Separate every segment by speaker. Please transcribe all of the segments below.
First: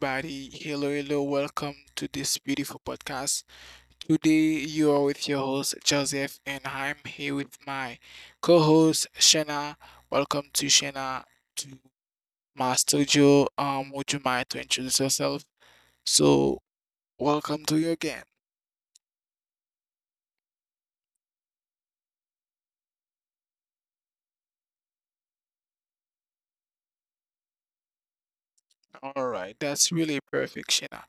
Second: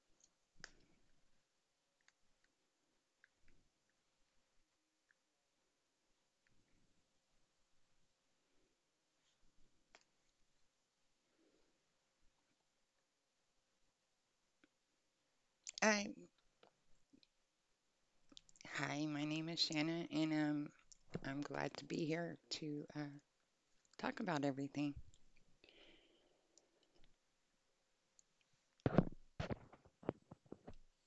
Speaker 1: everybody. Hello, hello. Welcome to this beautiful podcast. Today, you are with your host, Joseph, and I'm here with my co host, Shana. Welcome to Shana to my studio. Would you mind to introduce yourself?
Speaker 2: Um,
Speaker 1: So, welcome to you again.
Speaker 2: Hi, my name is Shanna, and I'm glad to be here to talk about everything.
Speaker 1: All right, that's really perfect, Shana.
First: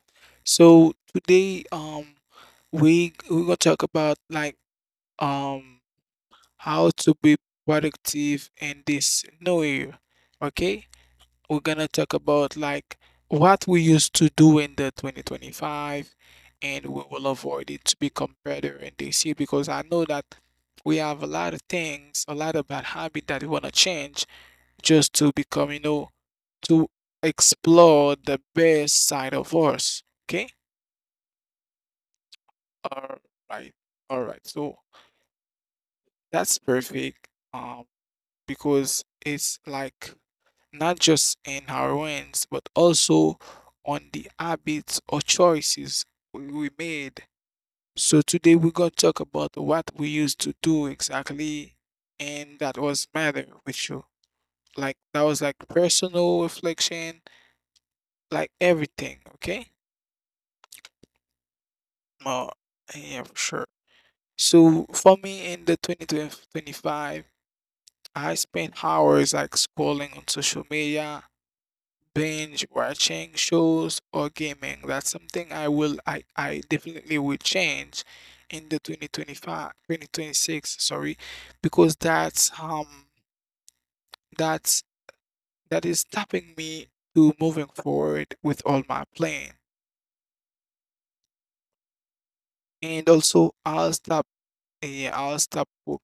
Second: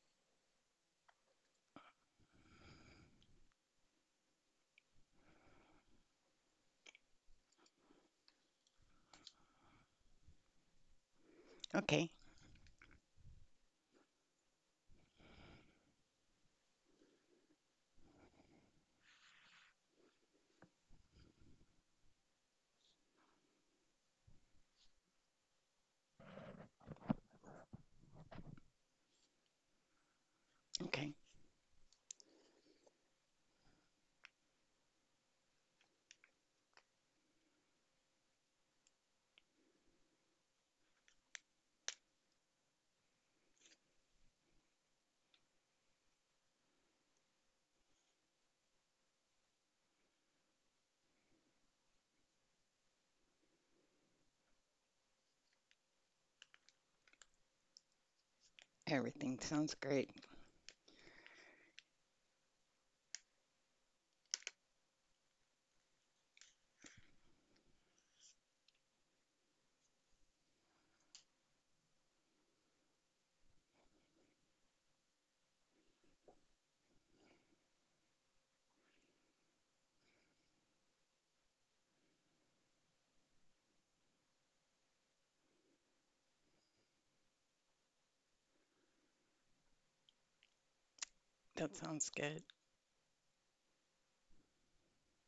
Speaker 1: So, today, we're gonna talk about like um how to be productive in this new year. Okay, we're gonna
Speaker 2: Okay,
Speaker 1: talk about like what we used to do in the 2025 and we will avoid it to become better in this year because I know that we have a lot of things, a lot of bad habit that we wanna change just to become, you know, to explore the best side of us. Okay?
Speaker 2: okay,
Speaker 1: All right. All right. So that's perfect. Um, because it's like not just in our wins, but also on the habits or choices we made. So today we're gonna talk about what we used to do exactly, and that was matter with you. Like that was like personal reflection, like everything. Okay.
Speaker 2: everything sounds great.
Speaker 1: Oh, yeah, for sure. So for me in the 2025, I spent hours like scrolling on social media binge watching shows or gaming. That's something I will I definitely will change in the 2025 2026, sorry, because that's that is stopping me to moving forward with all my plan.
Speaker 2: That sounds
Speaker 1: And
Speaker 2: good.
Speaker 1: also I'll stop yeah, I'll stop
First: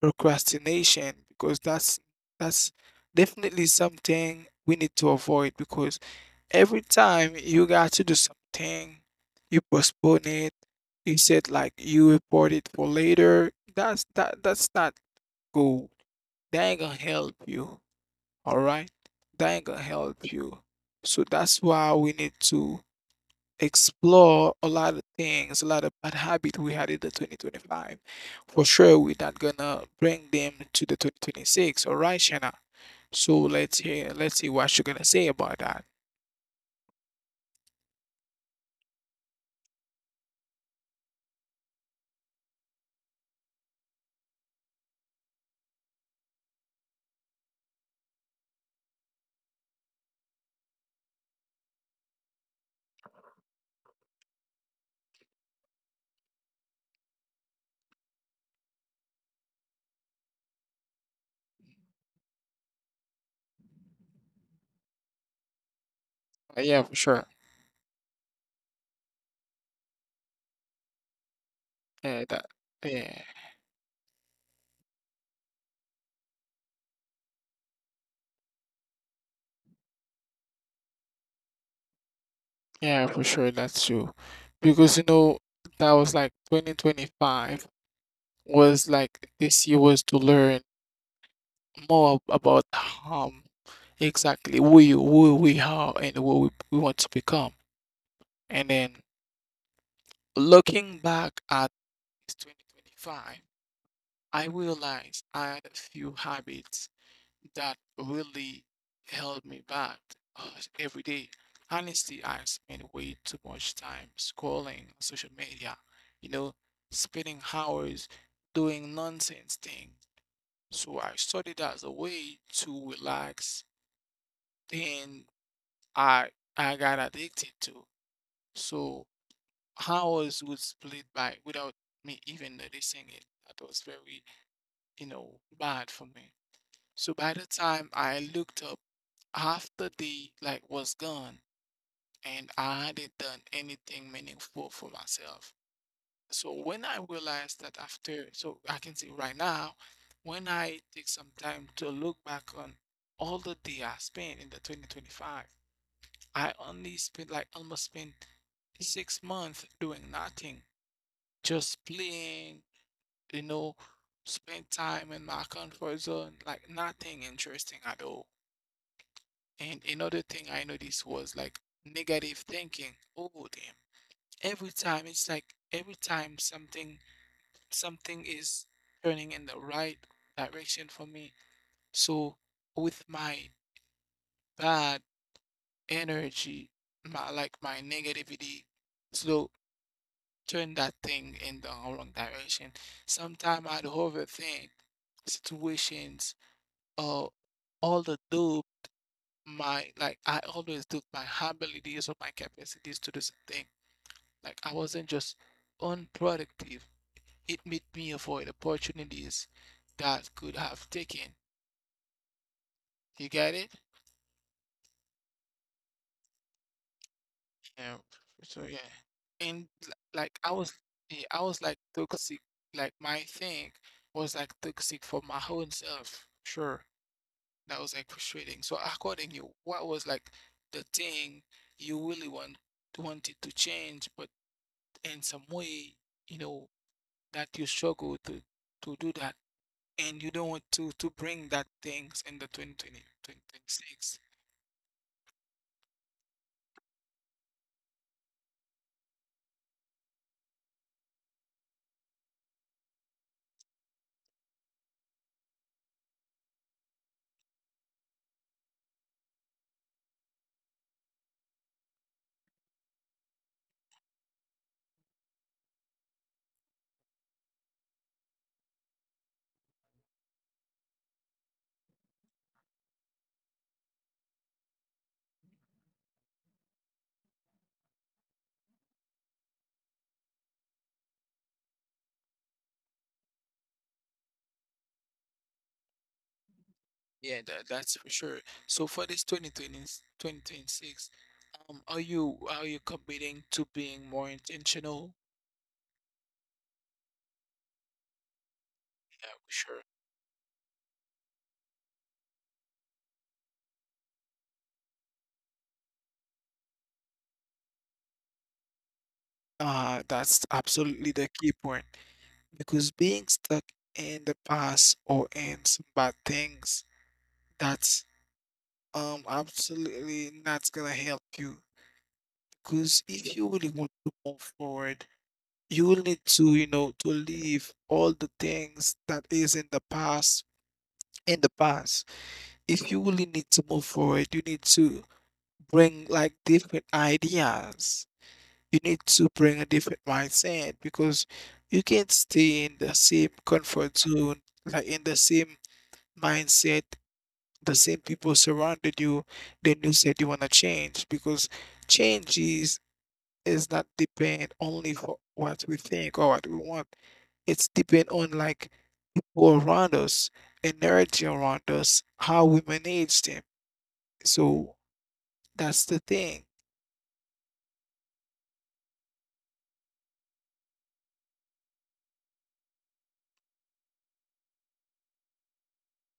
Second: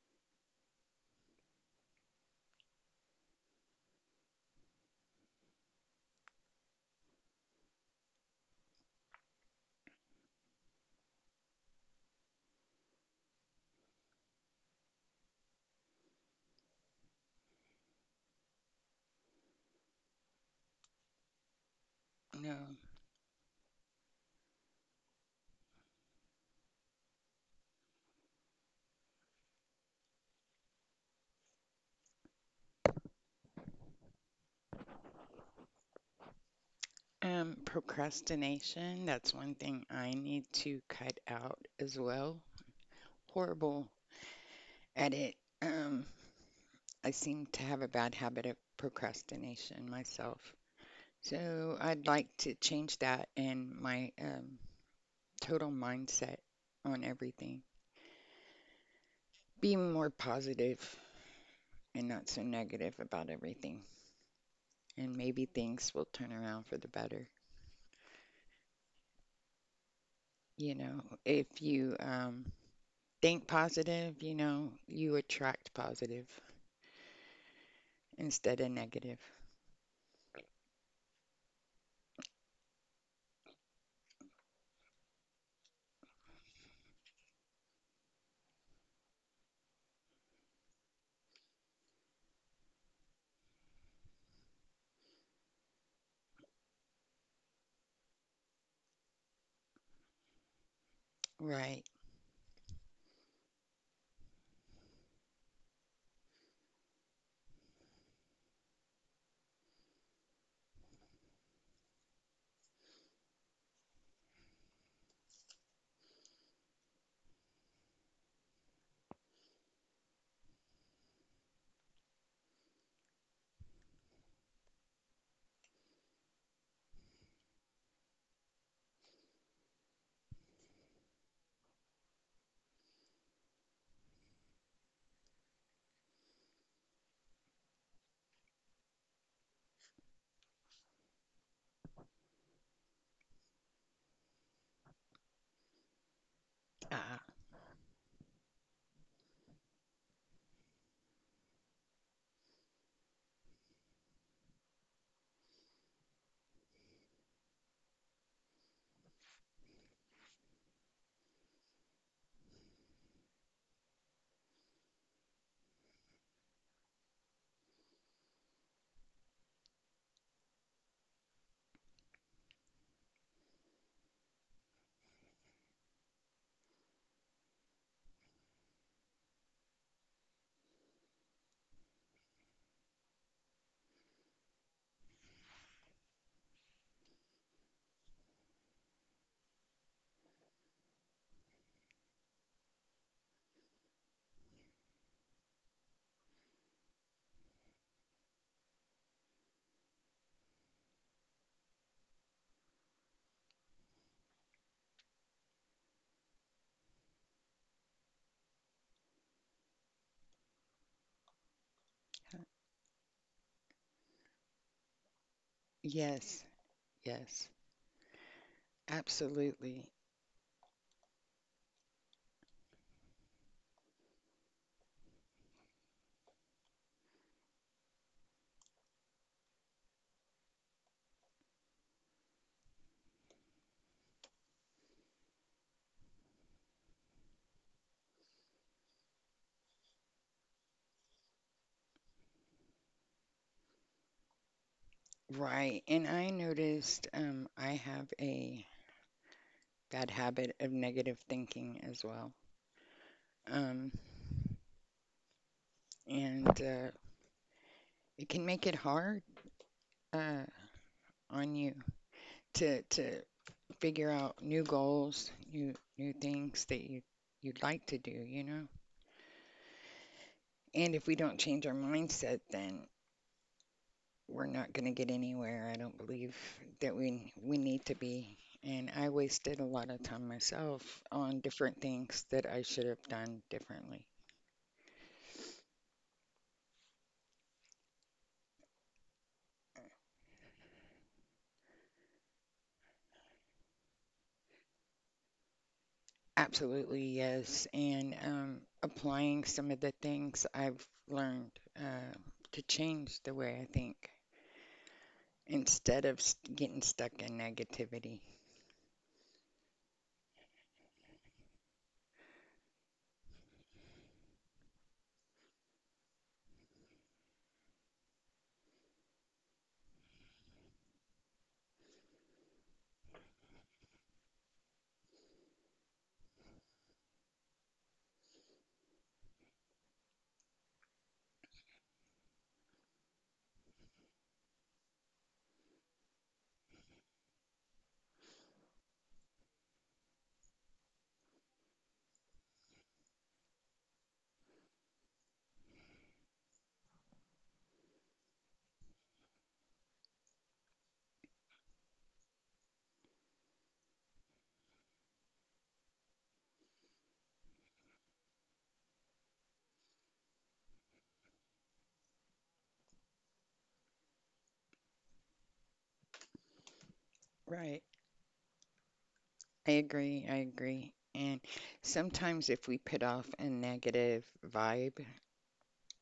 Speaker 1: procrastination because that's definitely something we need to avoid because every time you got to do something, you postpone it. You said like you report it for later. That's that's not good. That ain't gonna help you. All right, that ain't gonna help you. So
Speaker 2: No,
Speaker 1: that's why we need to explore a lot of things, a lot of bad habits we had in the 2025. For sure, we're not gonna bring them to the 2026. All right, Shanna. So let's hear, let's see what you're gonna say about that.
Speaker 2: procrastination, that's one thing I need to cut out as well. Horrible at it. Um, I seem to have a bad habit of procrastination myself. So I'd like to change that and my total mindset on everything. Be more positive and not so negative about everything. And maybe things will turn around for the better.
Speaker 1: Yeah, for sure.
Speaker 2: You know, if you
Speaker 1: Yeah, that.
Speaker 2: think
Speaker 1: Yeah,
Speaker 2: positive, you know, you attract positive instead of negative.
Speaker 1: yeah, for sure. That's true. Because you know that was like 2025 was like this year was to learn more about harm. Exactly, who you, who we are, and what we want to become. And then
Speaker 2: Right.
Speaker 1: looking back at this 2025, I realized I had a few habits that really held me back uh, every day. Honestly, I spent way too much time scrolling on social media, you know, spending hours doing nonsense things. So I started as a way to relax, then I I got addicted to. So hours would split by without me even noticing it. That was very, you know, bad for me. So by the time I looked up, half the day like was gone and I hadn't done anything meaningful
Speaker 2: Uh,
Speaker 1: for myself. So when I realized that after, so I can see right now, when I take some time to look back on all the day I spent in the 2025, I only spent like almost spent 6 months doing nothing. Just playing, you know, spend time in my comfort zone, like nothing interesting at all. And another thing I noticed was like negative thinking. Oh damn. Every time it's like every time something is turning in the right direction for me. So with my bad energy, my my negativity, so turn that thing in the wrong direction. Sometimes I'd overthink situations or all the do my I always took my abilities or my capacities to do something. Like I wasn't just unproductive. It made me avoid opportunities that could have taken. You get it?
Speaker 2: yes. Yes.
Speaker 1: Yeah.
Speaker 2: Absolutely.
Speaker 1: So yeah. And like I was yeah, I was like toxic like my thing was like toxic for my own self. Sure. That was like frustrating. So according to you, what was like the thing you really wanted to change, but in some way, you know, that you struggle to do that and you don't want to bring that things in the 2020?
Speaker 2: Right. And I noticed I have a bad habit of negative thinking as well. Um, and it can make it hard uh, on you to figure out new goals, new things that you you'd like to do, you know? And if we don't change our mindset, then we're not going to get anywhere. I don't believe that we need to be. And I wasted a lot of time myself on different things that I should have done differently.
Speaker 1: Yeah, that, that's for sure. So for this 2020, are you committing to being more intentional?
Speaker 2: Absolutely, yes. And applying
Speaker 1: Yeah,
Speaker 2: some of
Speaker 1: for
Speaker 2: the
Speaker 1: sure.
Speaker 2: things I've learned uh, to change the way I think instead of getting stuck in negativity.
Speaker 1: That's absolutely the key point. Because being stuck in the past or in some bad things, that's absolutely not gonna help you. Because if you really want to move forward, you will need to, you know, to leave all the things that is in the past in the past. If you really need to move forward, you need to bring like different ideas. You need to bring a different mindset because you can't stay in the same comfort zone, like in the same mindset, the same people surrounded you, then you said you want to change because change is, is not depend only for what we think or what we want. It's depend on like people around us, energy around us, how we manage them. So that's the thing.
Speaker 2: Right. I agree. I agree. And sometimes if we put off a negative vibe,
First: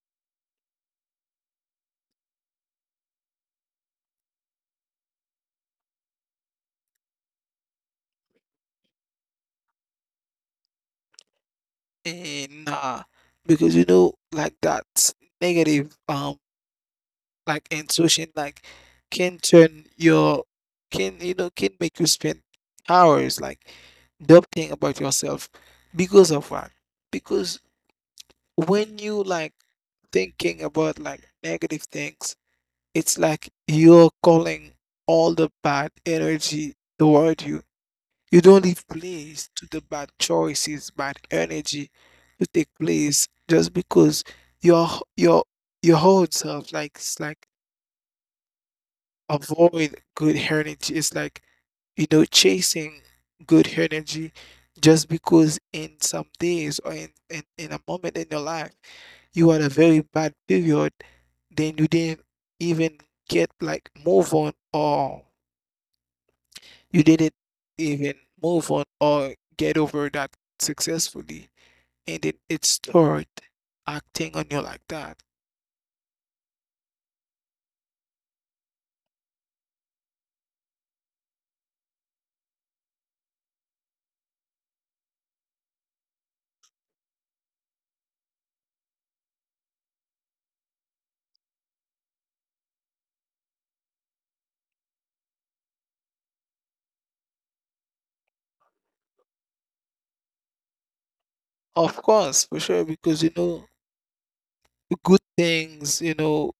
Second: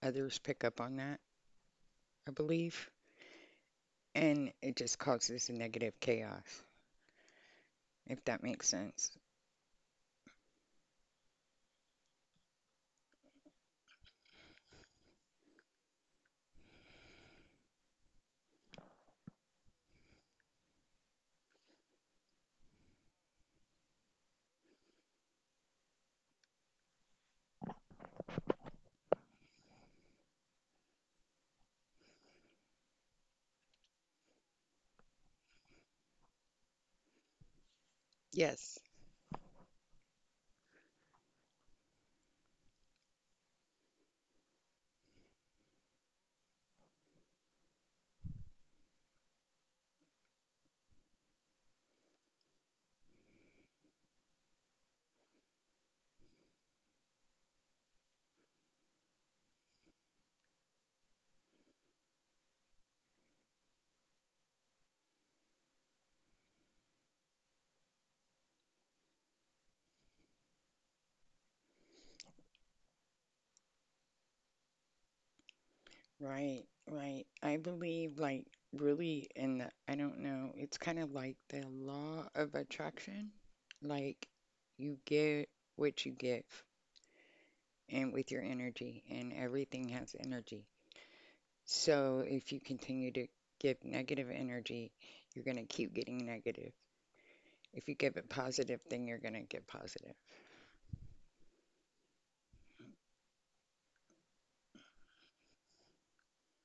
Speaker 2: others pick up on that, I believe, and it just causes a negative chaos, if that makes sense.
Speaker 1: And nah, because you know, like that negative like intuition like can turn your can you know can make you spend hours like doubting about yourself because of what because when you like thinking about like negative things it's like you're calling all the bad energy toward you. You don't
Speaker 2: Yes.
Speaker 1: leave place to the bad choices bad energy to take place just because your your your whole self like it's like avoid good energy. It's like, you know, chasing good energy just because in some days or in, in a moment in your life, you had a very bad period, then you didn't even get like move on or you didn't even move on or get over that successfully. And then it start acting on you like that.
Speaker 2: Right, right. I believe, like, really in the, I don't know, it's kind of like the law of attraction. Like, you get what you give, and with your energy, and everything has energy. So if you continue to give negative energy, you're going to keep getting negative. If you give it positive, then you're going to get positive.
Speaker 1: Of course, for sure, because you know, good things, you know,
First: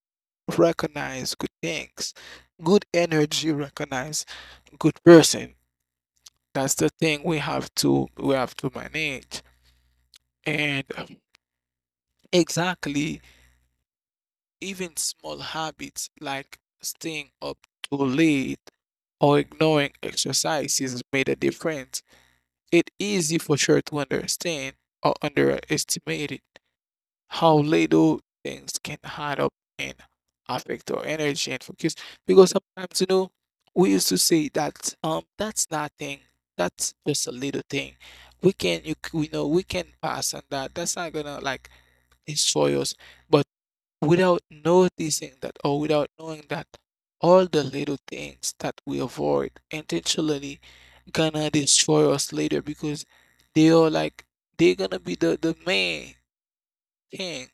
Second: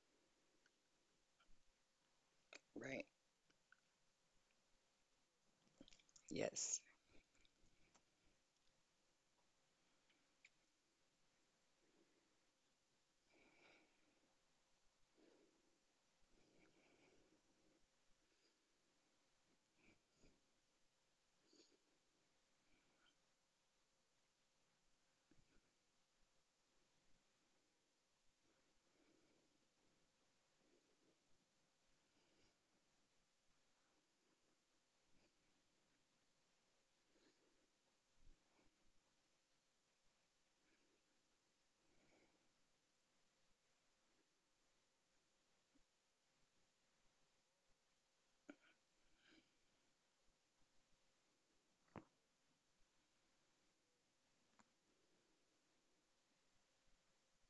Speaker 1: recognize good things. Good
Speaker 2: Right.
Speaker 1: energy recognize good person. That's
Speaker 2: Yes.
Speaker 1: the thing we have to manage. And exactly, even small habits like staying up too late or ignoring exercises made a difference. It's easy for sure to understand or underestimate it. How little things can add up and affect our energy and focus. Because sometimes, you know, we used to say that that's nothing, that's just a little thing. We can we know we can pass on that. That's not gonna like destroy us. But without noticing that or without knowing that all the little things that we avoid intentionally gonna destroy us later because they are like they're gonna be the main thing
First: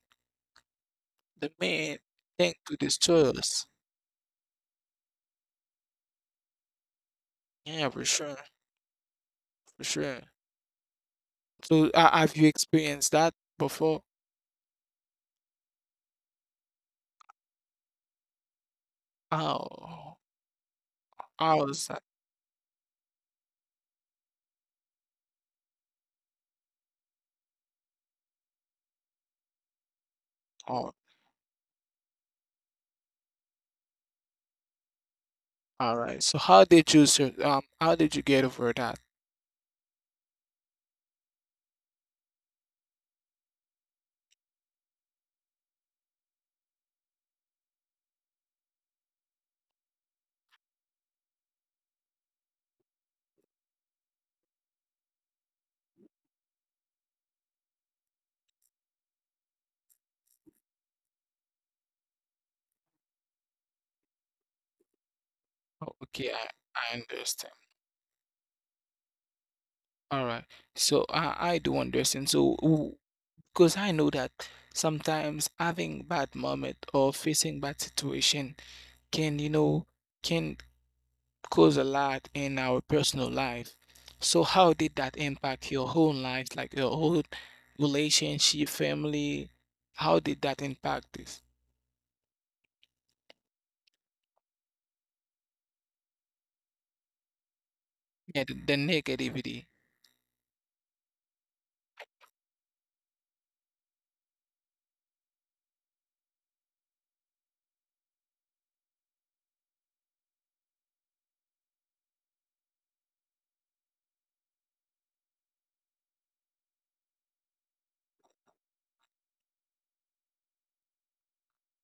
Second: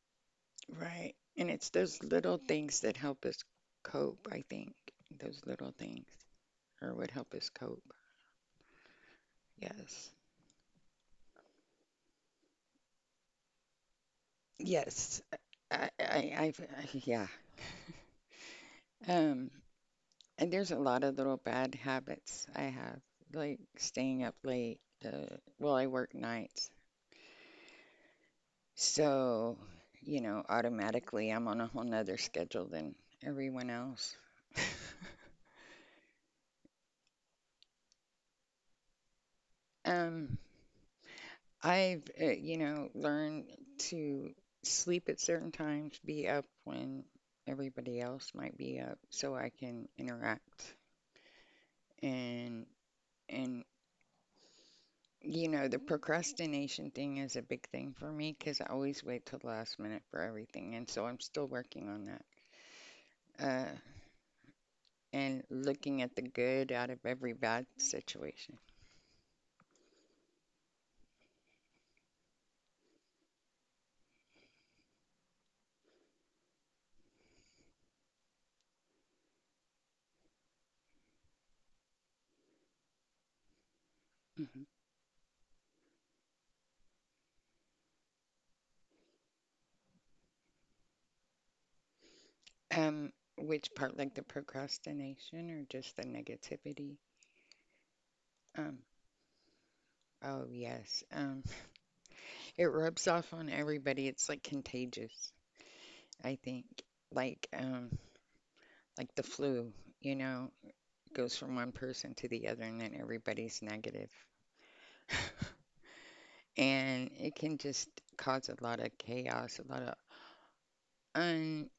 Speaker 2: Right. And
Speaker 1: the
Speaker 2: it's
Speaker 1: man,
Speaker 2: those little
Speaker 1: thank
Speaker 2: things that
Speaker 1: goodness to
Speaker 2: help us
Speaker 1: us.
Speaker 2: cope, I think. Those little things are what help us
Speaker 1: Yeah,
Speaker 2: cope.
Speaker 1: for sure, for
Speaker 2: Yes.
Speaker 1: sure. So, have you experienced that before?
Speaker 2: Yes. I, I, I've, yeah. Um,
Speaker 1: Oh,
Speaker 2: and there's a lot of little
Speaker 1: how
Speaker 2: bad
Speaker 1: was that?
Speaker 2: habits I have, like staying up late. Well, I work nights, so, you know,
Speaker 1: Oh,
Speaker 2: automatically I'm on a whole nother schedule than everyone else.
Speaker 1: all right. So, how did you, how did you get over that?
Speaker 2: Um, you know, learned to sleep at certain times, be up when everybody else might be up, so I can interact. And and you know, the procrastination thing is a big thing for me because I always wait till the last minute for everything, and so I'm still working on that. And
Speaker 1: Oh,
Speaker 2: looking at the
Speaker 1: okay,
Speaker 2: good out of
Speaker 1: I
Speaker 2: every
Speaker 1: understand.
Speaker 2: bad situation.
Speaker 1: All right. So, I do understand. So, because I know that sometimes having bad moment or facing bad situation can, you know, can cause a lot in our personal life. So
Speaker 2: Mhm.
Speaker 1: how did that impact your whole life, like your whole relationship, family? How did that impact this?
Speaker 2: Which part, like the procrastination or just the negativity?
Speaker 1: Yeah,
Speaker 2: Um,
Speaker 1: the negativity.
Speaker 2: oh yes. It rubs off on everybody. It's like contagious, I think. Like um, like the flu, you know, goes from one person to the other and then everybody's negative. And it can just cause a lot of chaos, a lot of un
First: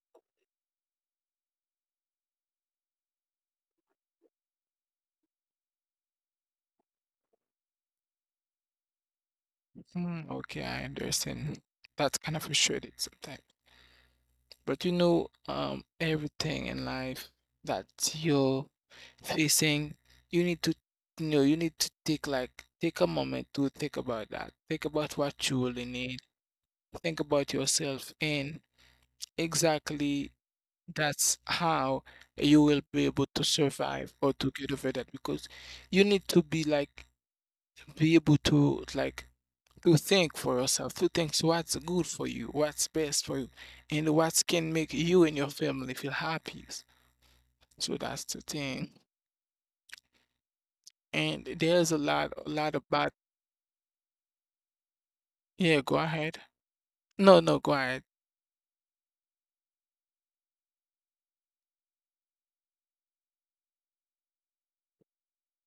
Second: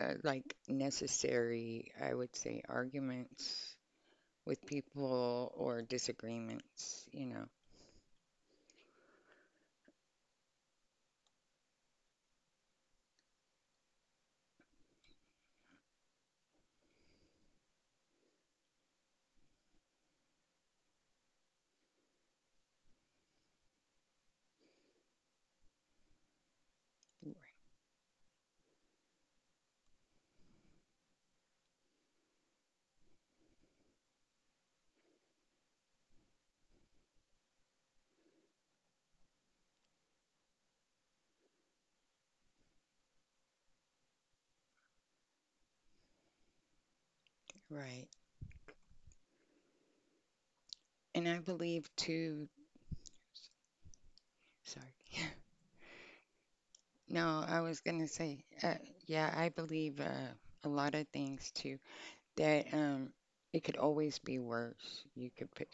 Speaker 2: like necessary, I would say, arguments with people or disagreements, you know.
Speaker 1: Mm, okay, I understand. That's kind of frustrating sometimes. But you know, everything in life that you're facing, you need to you know, you need to take like take a moment to think about that. Think about what you really need. Think about yourself and exactly that's how you will be able to survive or to get over that because you need to be like be able to like to think for yourself, to think what's good for you, what's best for you, and what can make you and your family feel happy. So
Speaker 2: Right.
Speaker 1: that's the thing.
Speaker 2: And I
Speaker 1: And
Speaker 2: believe
Speaker 1: there's
Speaker 2: too,
Speaker 1: a lot of bad.
Speaker 2: sorry.
Speaker 1: Yeah, go ahead.
Speaker 2: No,
Speaker 1: No,
Speaker 2: I
Speaker 1: no,
Speaker 2: was
Speaker 1: go
Speaker 2: gonna
Speaker 1: ahead.
Speaker 2: say, yeah, I believe a lot of things too, that it could always be worse. You could put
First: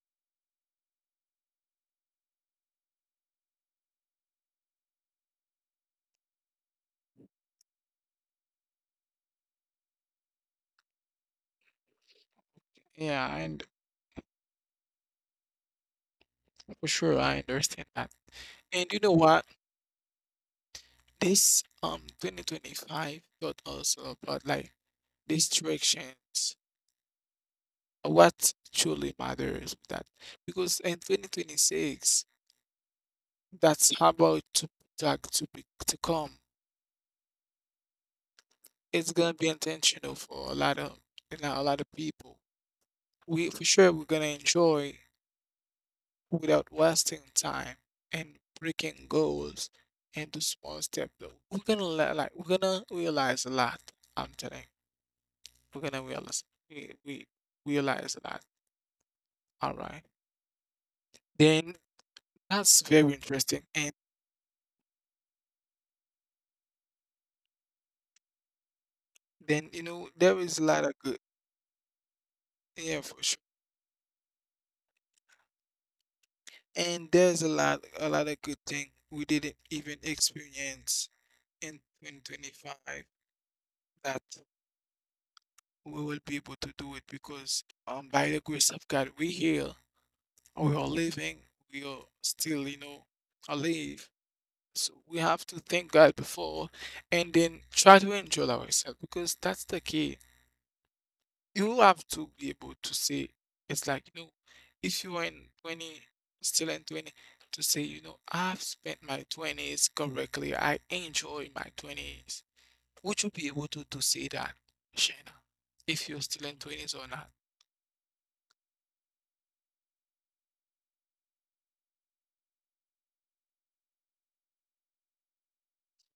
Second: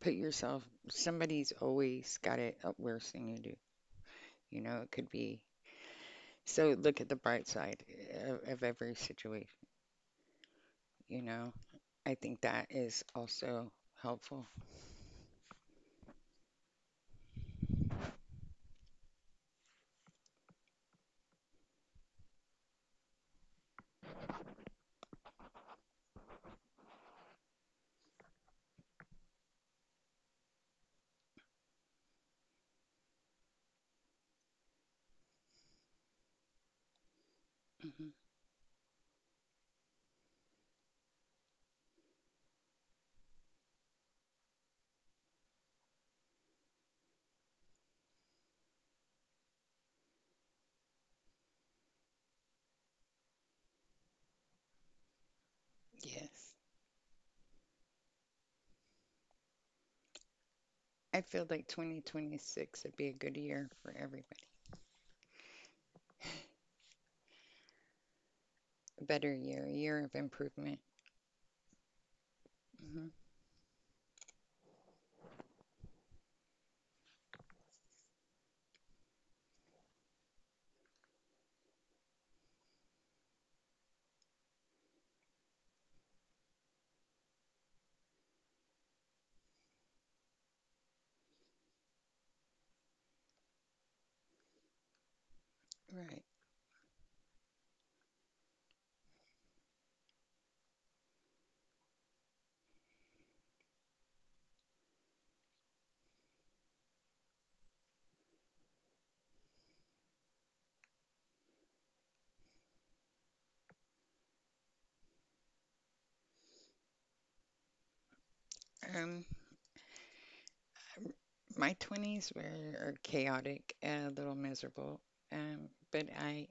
Speaker 2: put yourself, somebody's always got it up worse than you do. You know, it could be. So look at the bright side of every situation, you know. I think that is
Speaker 1: Yeah, and
Speaker 2: also helpful.
Speaker 1: for sure, I understand that. And you know what? This 2025 taught us about like distractions, what truly matters with that because in 2026, that's about to like to be to come.
Speaker 2: Hmm.
Speaker 1: It's gonna be intentional for a lot of you know a lot of people. We for sure we're gonna enjoy without wasting time and breaking goals into small steps. Though we're gonna like we're gonna realize a lot. I'm telling you. We're gonna
Speaker 2: Yes.
Speaker 1: realize we realize a lot. All right.
Speaker 2: I feel like
Speaker 1: Then
Speaker 2: 2026 would
Speaker 1: that's
Speaker 2: be a
Speaker 1: very
Speaker 2: good year
Speaker 1: interesting.
Speaker 2: for
Speaker 1: And
Speaker 2: everybody. A better year, a
Speaker 1: then
Speaker 2: year
Speaker 1: you
Speaker 2: of
Speaker 1: know there
Speaker 2: improvement.
Speaker 1: is a lot of good.
Speaker 2: Hmm.
Speaker 1: Yeah, for sure. And there's a lot of good thing we didn't even experience in 2025 that we will be able to do it because by the grace of God we are living, we are still alive, so we have to
Speaker 2: Right.
Speaker 1: thank God before, and then try to enjoy ourselves because that's the key. You have to be able to say, it's like if you are in 20, still in 20, to say I've spent my 20s correctly, I enjoy my 20s. Would you be able to say that, Shana, if you're still in 20s or not?
Speaker 2: Um, my 20s were chaotic, a little miserable, but I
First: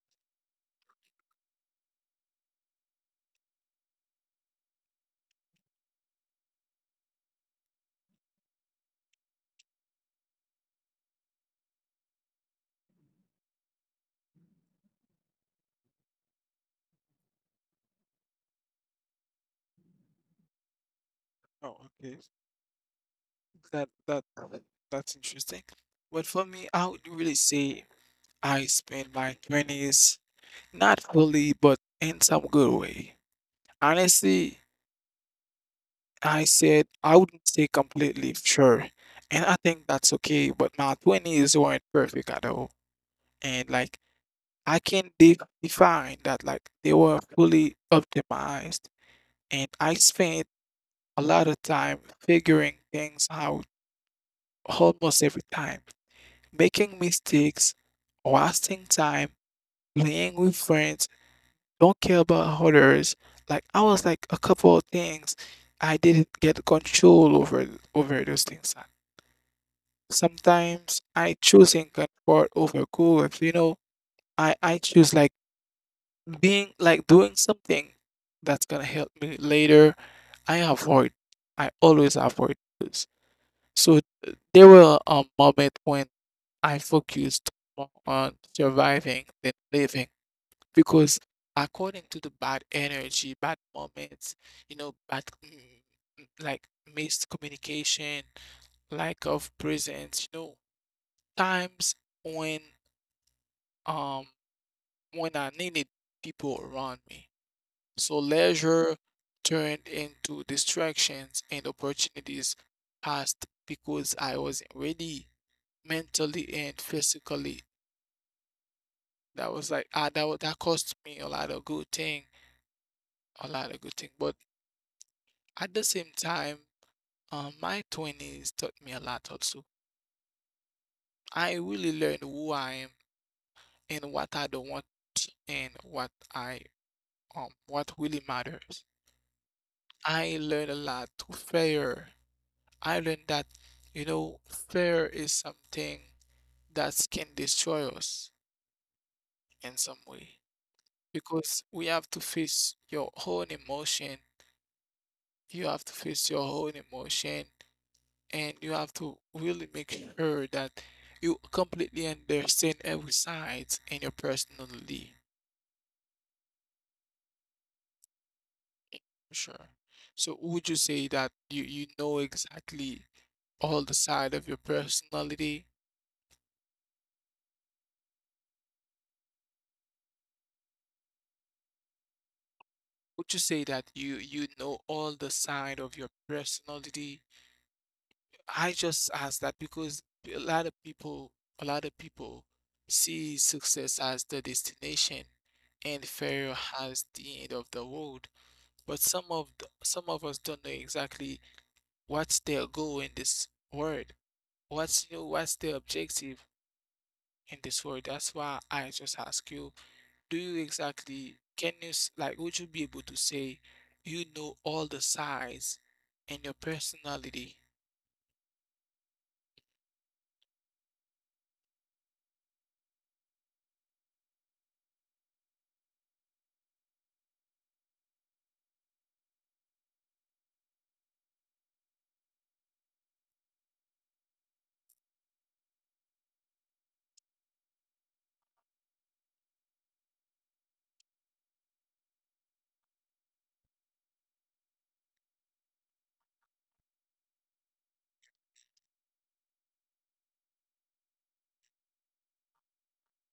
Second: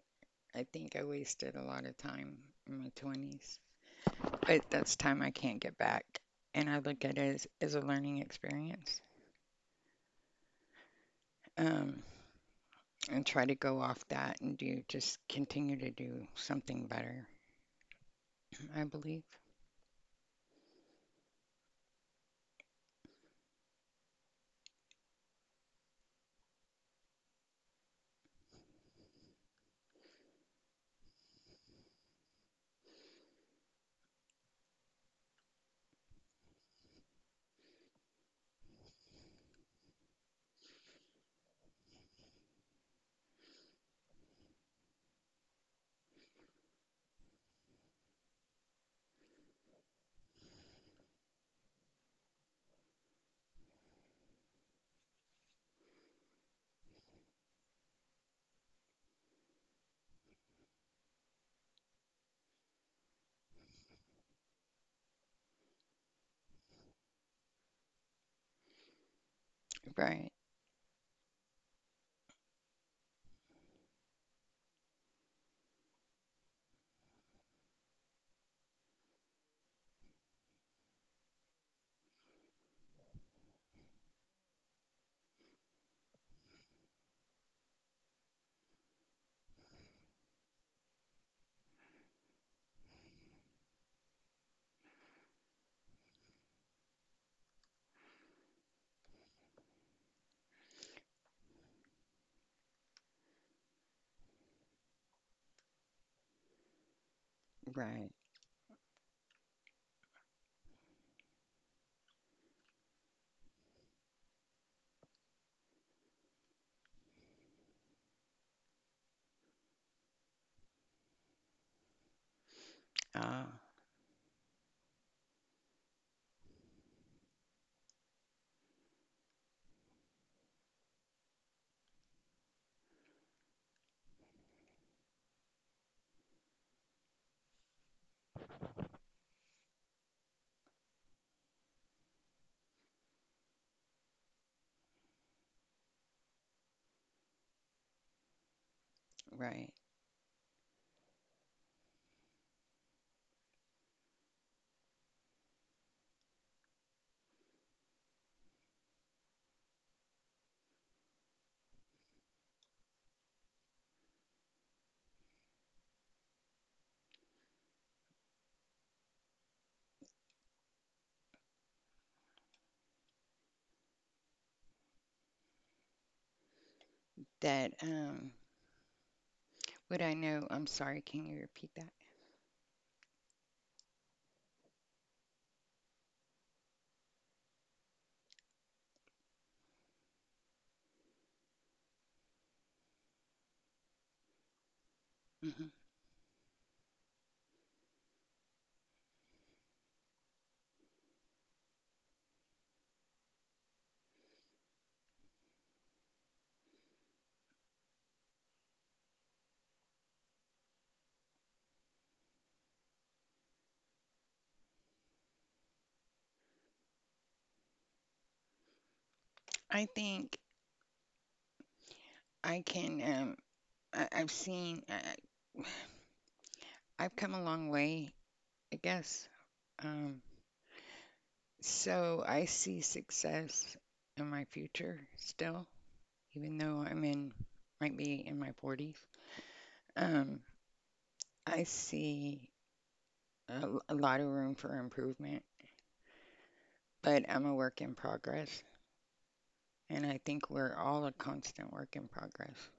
Speaker 2: I think I wasted a lot of time in my 20s. But that's time I can't get back, and I look at it as a learning experience. Um, and try to go off that and do just continue to do something better, I believe.
Speaker 1: Oh, okay. That that that's interesting. But for me, I would really say I spent my twenties not fully, but in some good way. Honestly, I said I wouldn't say completely sure, and I think that's okay. But my twenties weren't perfect at all, and like I can define that like they were fully optimized, and I spent a lot of time figuring things out almost every time, making mistakes, wasting time, playing with friends, don't care about others. Like I was like a couple of things I didn't get control over those things.
Speaker 2: Right,
Speaker 1: Sometimes I choosing comfort over growth. I choose like being like doing something that's gonna help me later. I avoid I always avoid this. So there were a moment when I focused more on surviving than living. Because according to the bad energy, bad moments, you know, bad like missed communication, lack of presence, you know, times when um when I needed people around me. So
Speaker 2: right.
Speaker 1: leisure turned into distractions, and opportunities passed because I wasn't ready mentally and physically. That was like that cost me a lot of good thing, a lot of good
Speaker 2: Ah,
Speaker 1: thing. But at the same time, my 20s taught me a lot also. I really learned who I am and what I don't want and what really matters. I learned a lot to fear. I learned that you know fear is something that can destroy us in some
Speaker 2: right.
Speaker 1: way because we have to face your own emotion. You have to face your own emotion, and you have to really make sure that you completely understand every side in your personality for sure. So would you say that you know exactly all the side of your personality?
Speaker 2: That, what I know, I'm sorry, can you repeat that?
Speaker 1: Would you say that you know all the side of your personality? I just ask that because a lot of people a lot of people see success as the destination and
Speaker 2: Mhm.
Speaker 1: failure as the end of the road. But some of us don't know exactly what's their goal in this word. What's you know, what's their objective in this word? That's why I just ask you, do you exactly can you like would you be able to say you know all the sides and your personality?
Speaker 2: I think I can. I, I've seen. I- I've come a long way, I guess. Um, so I see success in my future still, even though I'm in, might be in my 40s. Um, I see a lot of room for improvement, but I'm a work in progress, and I think we're all a constant work in progress.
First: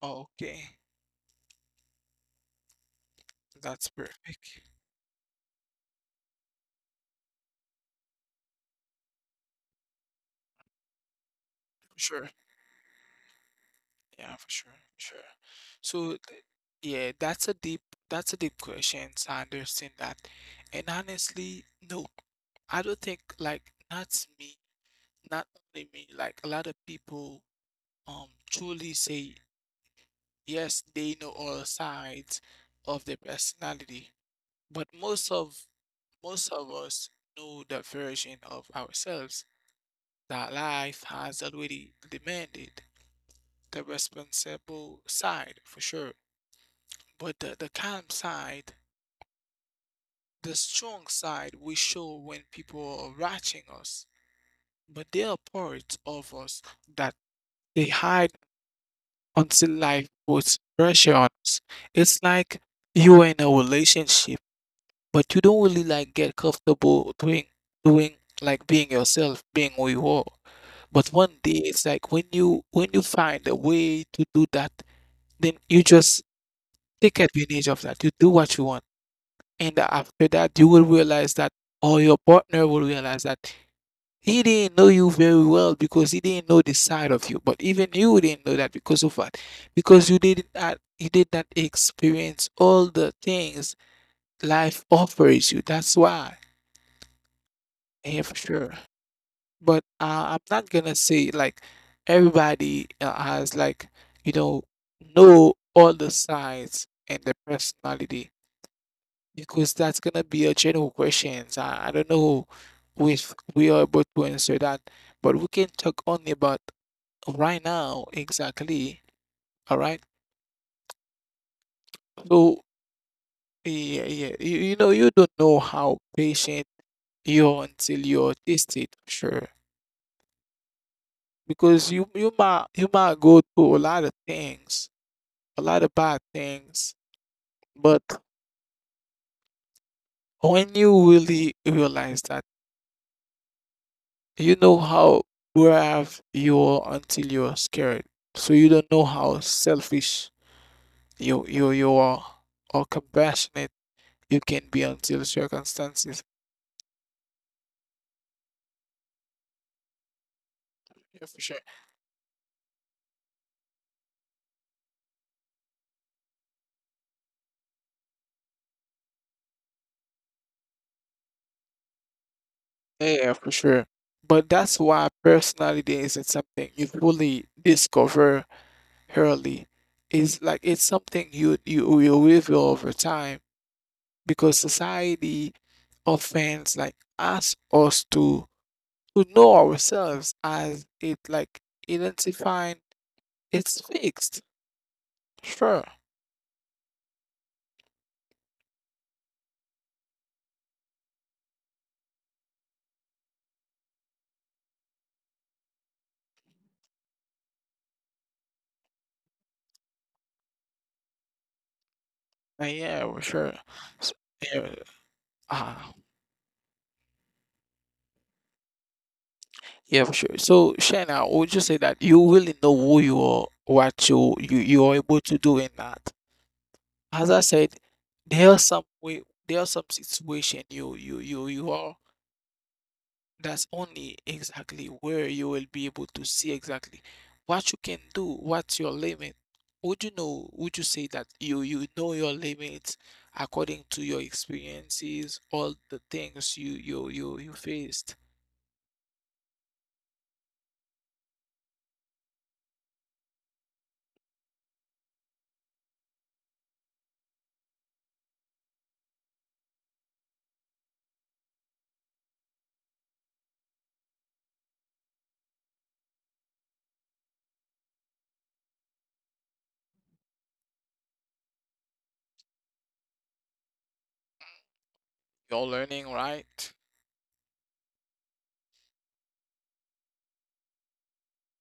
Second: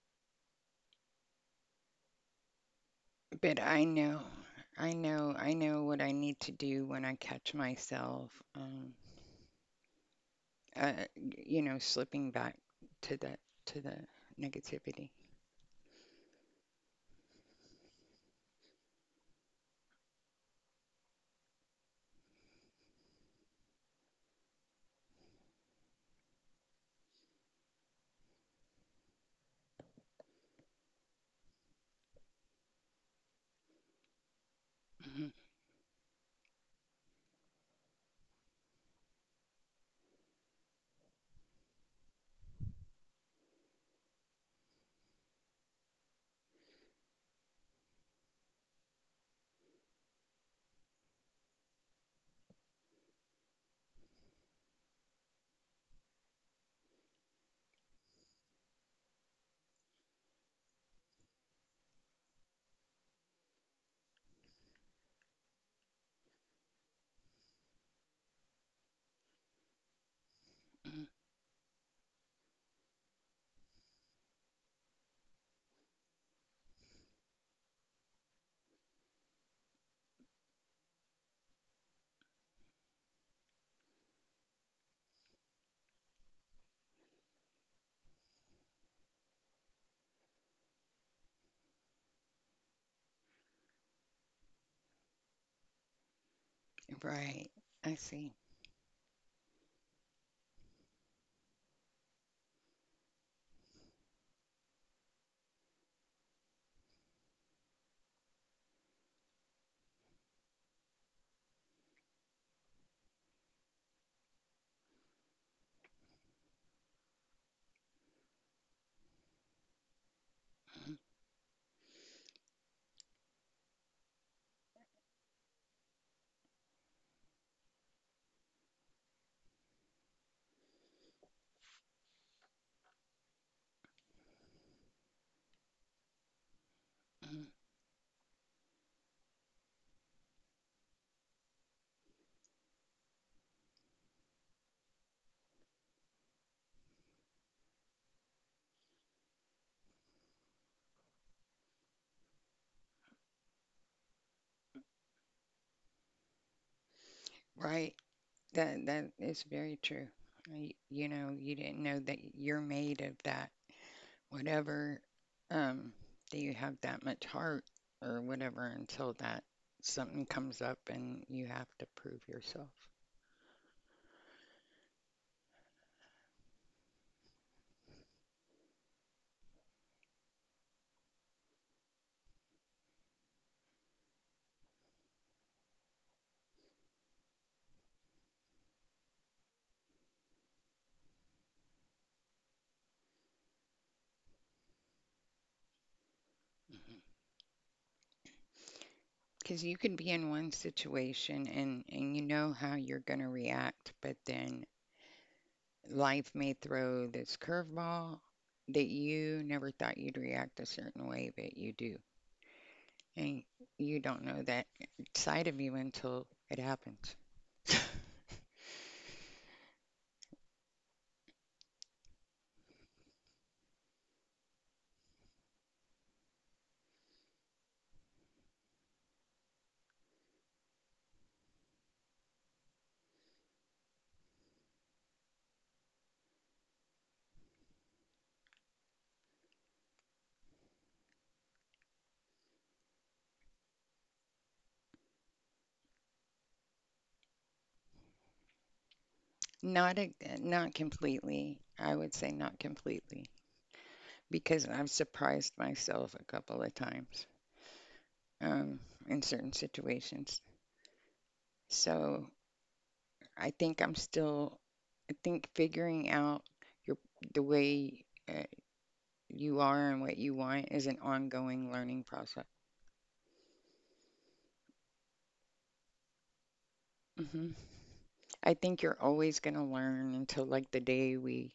Speaker 1: Oh, okay,
Speaker 2: But I
Speaker 1: that's
Speaker 2: know,
Speaker 1: perfect.
Speaker 2: I know, I know what I need to do when I catch myself. Um, uh, you know,
Speaker 1: Sure.
Speaker 2: slipping back to the to the
Speaker 1: Yeah, for sure,
Speaker 2: negativity.
Speaker 1: sure. So, yeah, that's a deep question. So I understand that, and honestly, no, I don't think like not only me. Like a lot of people, truly say yes, they know all sides of their personality, but most
Speaker 2: Mhm,
Speaker 1: of most of us know the version of ourselves that life has already demanded, the responsible side for sure. But the calm side, the strong side, we show when people are watching us. But there are parts of us that they hide until life puts pressure on us. It's like you are in a relationship, but you don't really like get comfortable doing like being yourself, being who you are.
Speaker 2: mhm.
Speaker 1: But one day it's like when you find a way to do that, then you just take advantage of that. You do what you want. And after that, you will realize that, or your partner will realize that he didn't know you very well because he didn't know the side of you. But even you didn't know that because of what? Because you did not experience all the things life offers you. That's why.
Speaker 2: Right. I
Speaker 1: Yeah, for
Speaker 2: see.
Speaker 1: sure. But I'm not gonna say like everybody has like you know know all the sides and the personality. Because that's gonna be a general question. I don't know if we are able to answer that, but we can talk only about right now exactly. All right.
Speaker 2: Mhm,
Speaker 1: So yeah, yeah. You know, you don't know how patient you're until you're tested, sure. Because you might go through a lot of things, a lot of bad things,
Speaker 2: mhm.
Speaker 1: but when you really realize that. You know how brave you are until you are scared. So you don't know how selfish you are or compassionate you can be until circumstances.
Speaker 2: Right. That that is very true. Y- You
Speaker 1: Yeah, for
Speaker 2: know,
Speaker 1: sure.
Speaker 2: you didn't know that you're made of that. Whatever, um, do you have that much heart or whatever until that something comes up and you have to prove yourself.
Speaker 1: Yeah, for sure. But that's why personality isn't something you fully discover early. It's like it's something you reveal over time because society offense like asks us to know ourselves as it like identifying it's fixed. Sure.
Speaker 2: Because you can be in one situation and you know how you're going to react, but then life may throw this curveball that you never thought you'd react a certain way, but you do.
Speaker 1: Yeah, well,
Speaker 2: And
Speaker 1: sure.
Speaker 2: you
Speaker 1: S-
Speaker 2: don't know that
Speaker 1: Yeah,
Speaker 2: side of you
Speaker 1: ah,
Speaker 2: until it happens.
Speaker 1: yeah, for sure. So, Shana, would you say that you really know who you are, what you are able to do in that? As I said, there are some way, there are some situation you are. That's only exactly where you will be able to see exactly what you can do, what's your limit. Would you say that you know your limits according to your experiences, all the things you faced?
Speaker 2: Not a, not completely. I would say not completely because I've surprised myself a couple of times um, in certain situations. So I think I'm still, I think figuring out your the way uh, you are and what you want is an ongoing learning process.
Speaker 1: You're learning, right?
Speaker 2: Hmm. I think you're always going to learn until like the day we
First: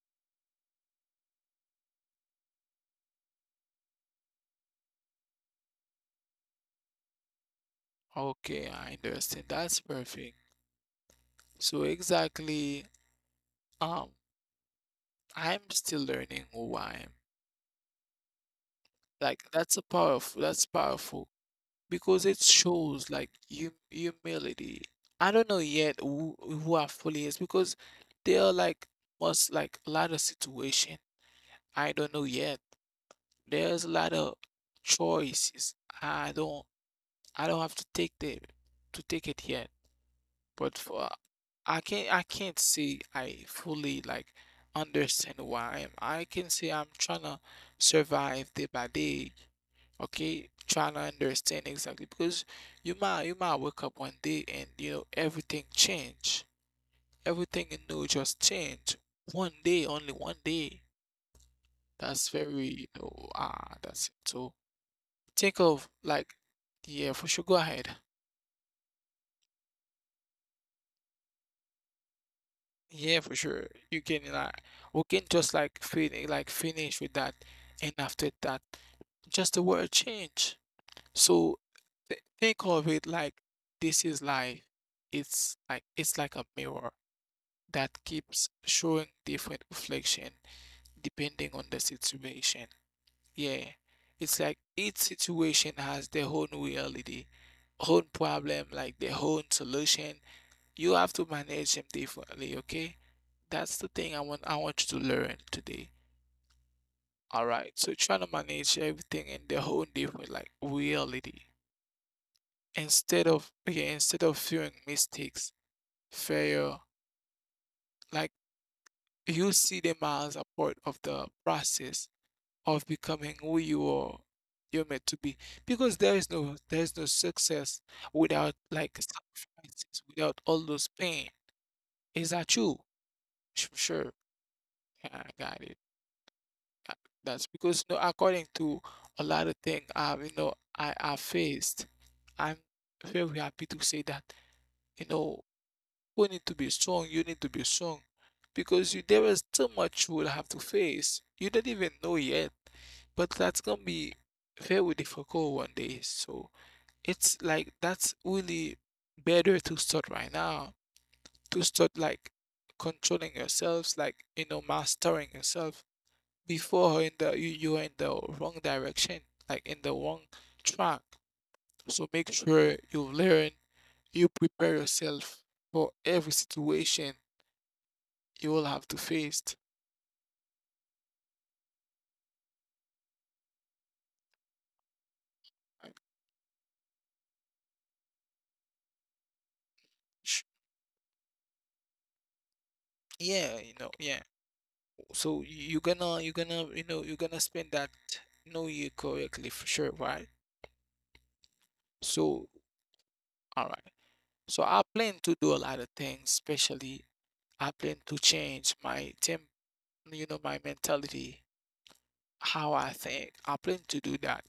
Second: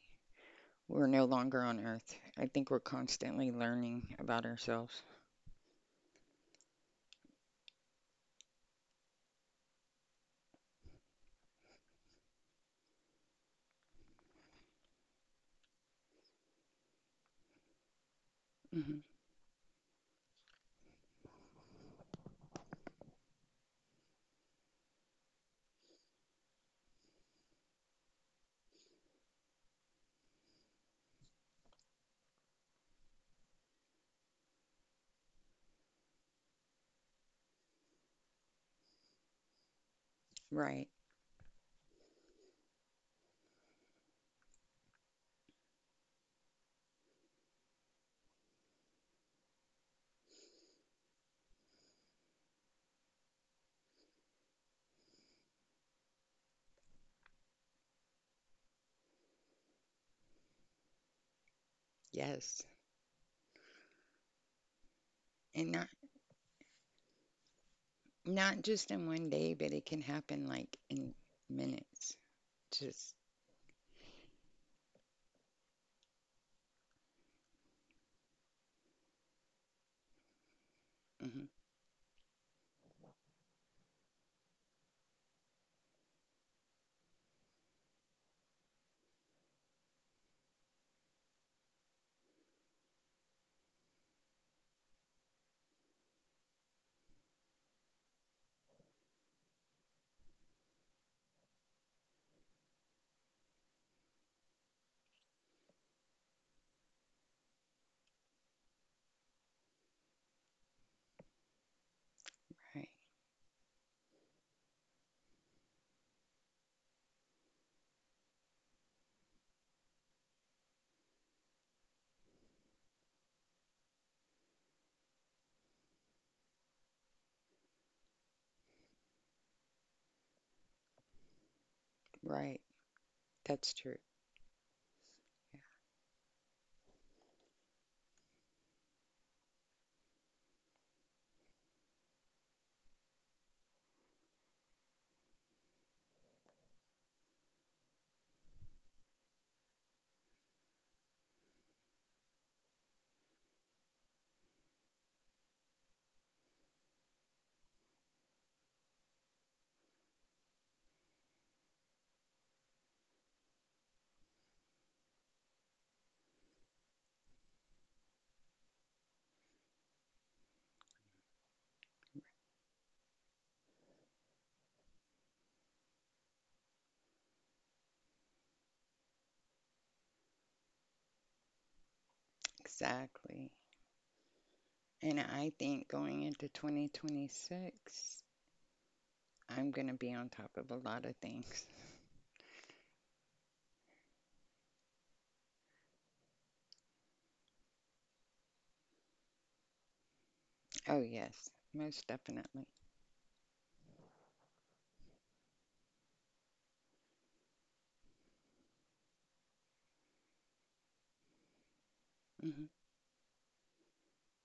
Speaker 2: we're no longer on earth. I think we're constantly learning about ourselves.
Speaker 1: Okay, I understand. That's perfect. So exactly, um, I'm still learning who I am.
Speaker 2: Hmm.
Speaker 1: Like that's powerful. Because it shows like humility. I don't know yet who are fully is because there are like most like a lot of situation. I don't know yet. There's a lot of choices. I don't I don't have to take it yet. But
Speaker 2: Right.
Speaker 1: for I can't say I fully like understand who I am. I can say I'm trying to survive day by day, okay, trying to understand exactly because you might wake up one day, and you know everything change, everything, you know, just change one day, only one day. That's
Speaker 2: Yes.
Speaker 1: very you know that's it. So think
Speaker 2: And
Speaker 1: of
Speaker 2: not
Speaker 1: like, yeah, for sure, go ahead.
Speaker 2: not just in one day, but it can happen like in minutes. Just
Speaker 1: Yeah, for sure, you can like we can just like finish with that, and after that just the word change.
Speaker 2: mhm.
Speaker 1: So th think of it like, this is life. It's like a mirror that keeps showing different reflection depending on the situation. Yeah. It's like each situation has their own reality, own problem, like their own solution. You have to manage them differently, okay? That's the thing I want you to learn today. All right. So trying to manage everything in their own different like reality,
Speaker 2: Right.
Speaker 1: instead of yeah, instead of viewing mistakes, failure, like you see them as a part of the process of becoming who you are, you're meant to be. Because there is no success without like sacrifices, without all those pain. Is that
Speaker 2: Right.
Speaker 1: true?
Speaker 2: That's true.
Speaker 1: Sure. Yeah, I got it. Uh, That's because no, according to a lot of things I faced, I'm very happy to say that, you know, we need to be strong. You need to be strong because you there is so much you will have to face. You don't even know yet, but that's gonna be very difficult one day. So it's like that's really better to start right now. To start like controlling yourselves, like you know, mastering yourself before in the you you are in the wrong direction, like in the wrong track. So make sure you learn, you prepare yourself for every situation you will have to face.
Speaker 2: Exactly. And I
Speaker 1: I-
Speaker 2: think going into 2026, I'm going to be on
Speaker 1: sh-
Speaker 2: top of a lot of things.
Speaker 1: Yeah, you know, yeah. So you're gonna spend that new year correctly for sure, right?
Speaker 2: Oh, yes, most
Speaker 1: So
Speaker 2: definitely.
Speaker 1: all right. So I plan to do a lot of things, especially I plan to change my temp, you know, my mentality,
Speaker 2: Hmm.
Speaker 1: how I think. I plan to do that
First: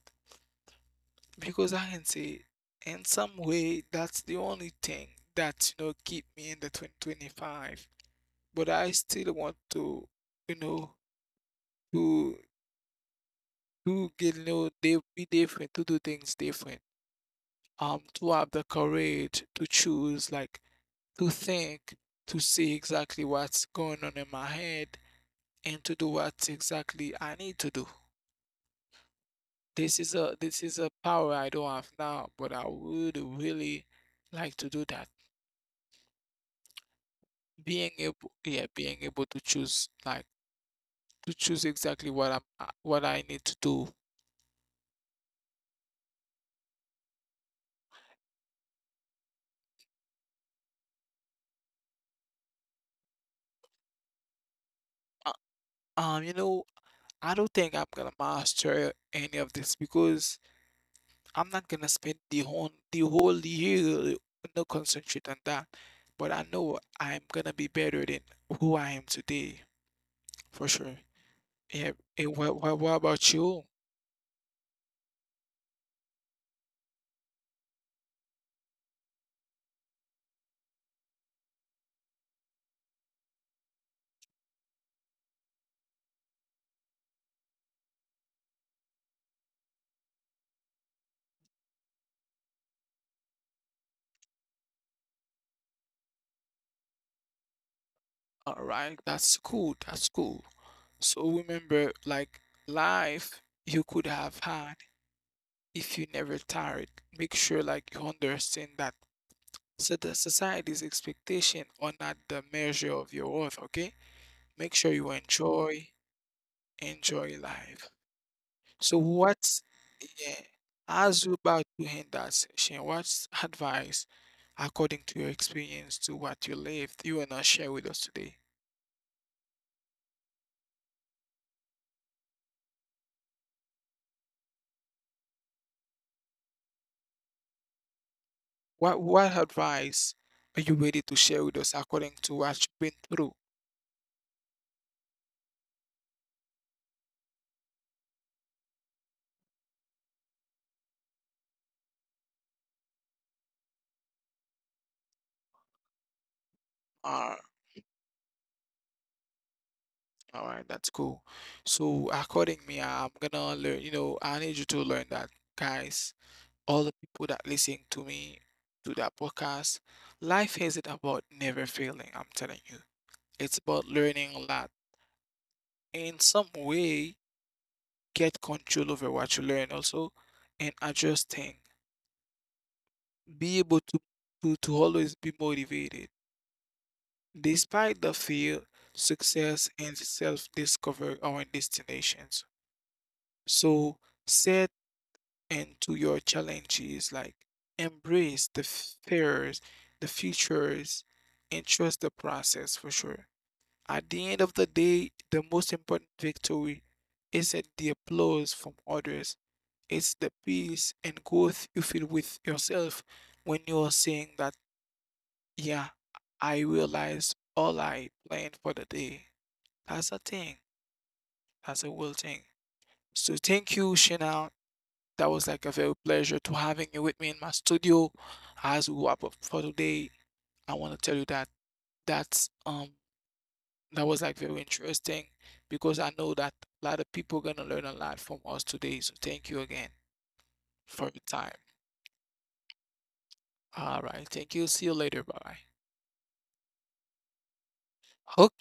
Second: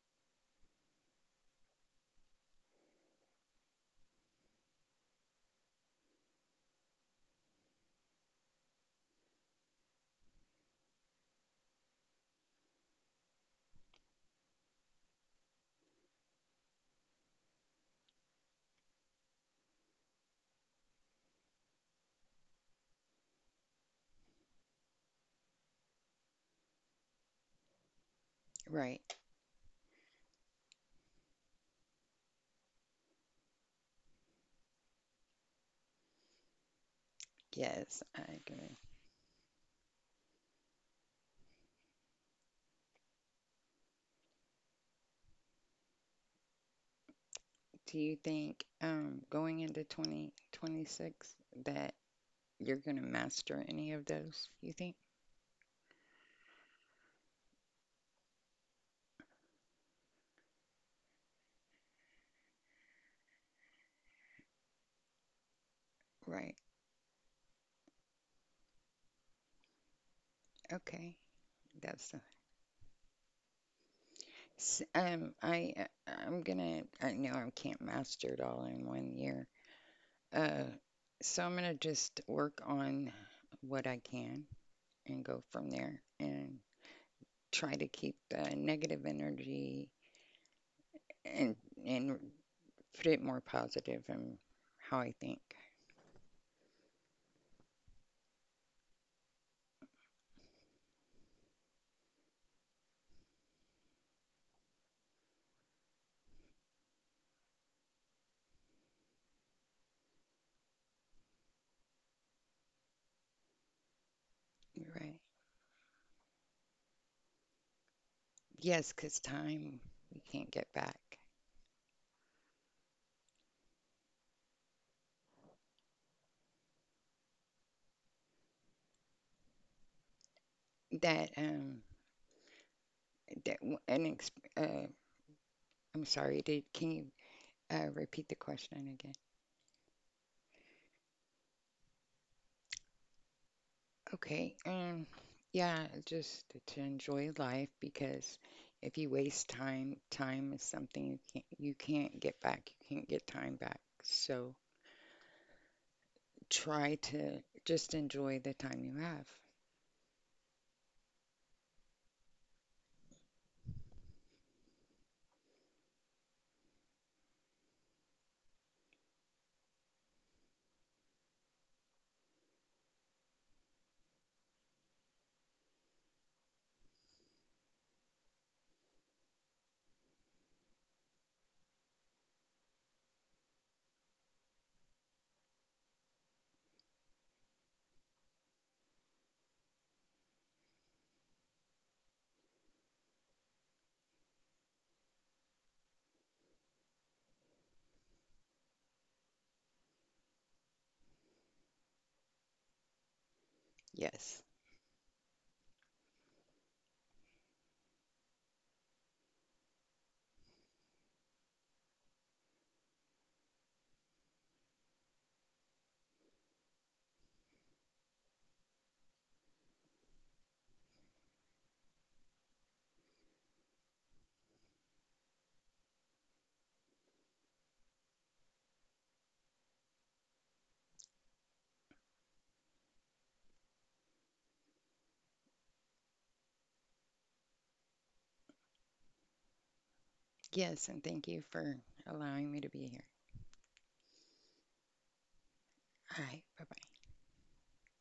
Speaker 1: because I can say in some way that's the only thing that you know keep me in the 2025. But I still want to, you know, to To get you know they be different, to do things different, to have the courage to choose like to think to see exactly what's going on in my head and to do what exactly I need to do.
Speaker 2: Right.
Speaker 1: This is a power I don't have now, but I would really like to do that, being
Speaker 2: Yes, I
Speaker 1: able yeah,
Speaker 2: agree.
Speaker 1: being able to choose like to choose exactly what I'm what I need to do.
Speaker 2: Do you think going into 2026 that you're going to master any of those? You think?
Speaker 1: uh, you know, I don't think I'm gonna master any of this because I'm not gonna spend the whole year no concentrate on that, but I
Speaker 2: Right.
Speaker 1: know I'm gonna be better than who I am today for sure.
Speaker 2: Okay.
Speaker 1: Yeah.
Speaker 2: That's the-
Speaker 1: And what about you?
Speaker 2: s- I I'm gonna, I know I can't master it all in 1 year. Uh so I'm gonna just work on what I can and go from there and try to keep the negative energy and and put it more positive in how I think.
Speaker 1: All right, that's cool. That's cool. So remember, like life you could have had if you never tired. Make sure like you understand that. So the society's expectation are not the measure of your worth, okay? Make sure
Speaker 2: You're
Speaker 1: you
Speaker 2: right.
Speaker 1: enjoy life.
Speaker 2: Yes,
Speaker 1: So
Speaker 2: because time we
Speaker 1: yeah,
Speaker 2: can't get back.
Speaker 1: as we about to end that session, what's advice, according to your experience, to what you lived, you want not share with us today?
Speaker 2: That that w- an ex uh I'm sorry, did can you repeat the question
Speaker 1: What
Speaker 2: again?
Speaker 1: what advice are you ready to share with us according to what you've been through?
Speaker 2: Okay. Yeah, just to enjoy life because if you waste time, time is something you can't get back. You can't get time back. So try
Speaker 1: Uh,
Speaker 2: to just enjoy the time you have.
Speaker 1: all right, that's cool. So according me, I'm gonna learn, you know, I need you to learn that, guys, all the people that listen to me, to that podcast, life isn't about never failing, I'm telling you. It's about learning a lot, in some way get control over what you learn also, and adjusting, be able to, to always be motivated despite the fear. Success and self-discovery are our destinations, so set into your challenges like embrace the fears, the futures, and trust the process for sure. At the end
Speaker 2: Yes.
Speaker 1: of the day, the most important victory isn't the applause from others. It's the peace and growth you feel with yourself when you're saying that, yeah, I realized all I planned for the day. That's a thing. That's a real thing. So thank you, Shana. That was like a very pleasure to having you with me in my studio. As we wrap up for today, I want to tell you that's um that was like very interesting because I know that a lot of people gonna learn a lot from us today. So thank you again
Speaker 2: Yes.
Speaker 1: for
Speaker 2: And
Speaker 1: your
Speaker 2: thank you
Speaker 1: time.
Speaker 2: for allowing me to be here.
Speaker 1: All right, thank you. See you later. Bye bye.
Speaker 2: All right. Bye bye.
Speaker 1: Okay,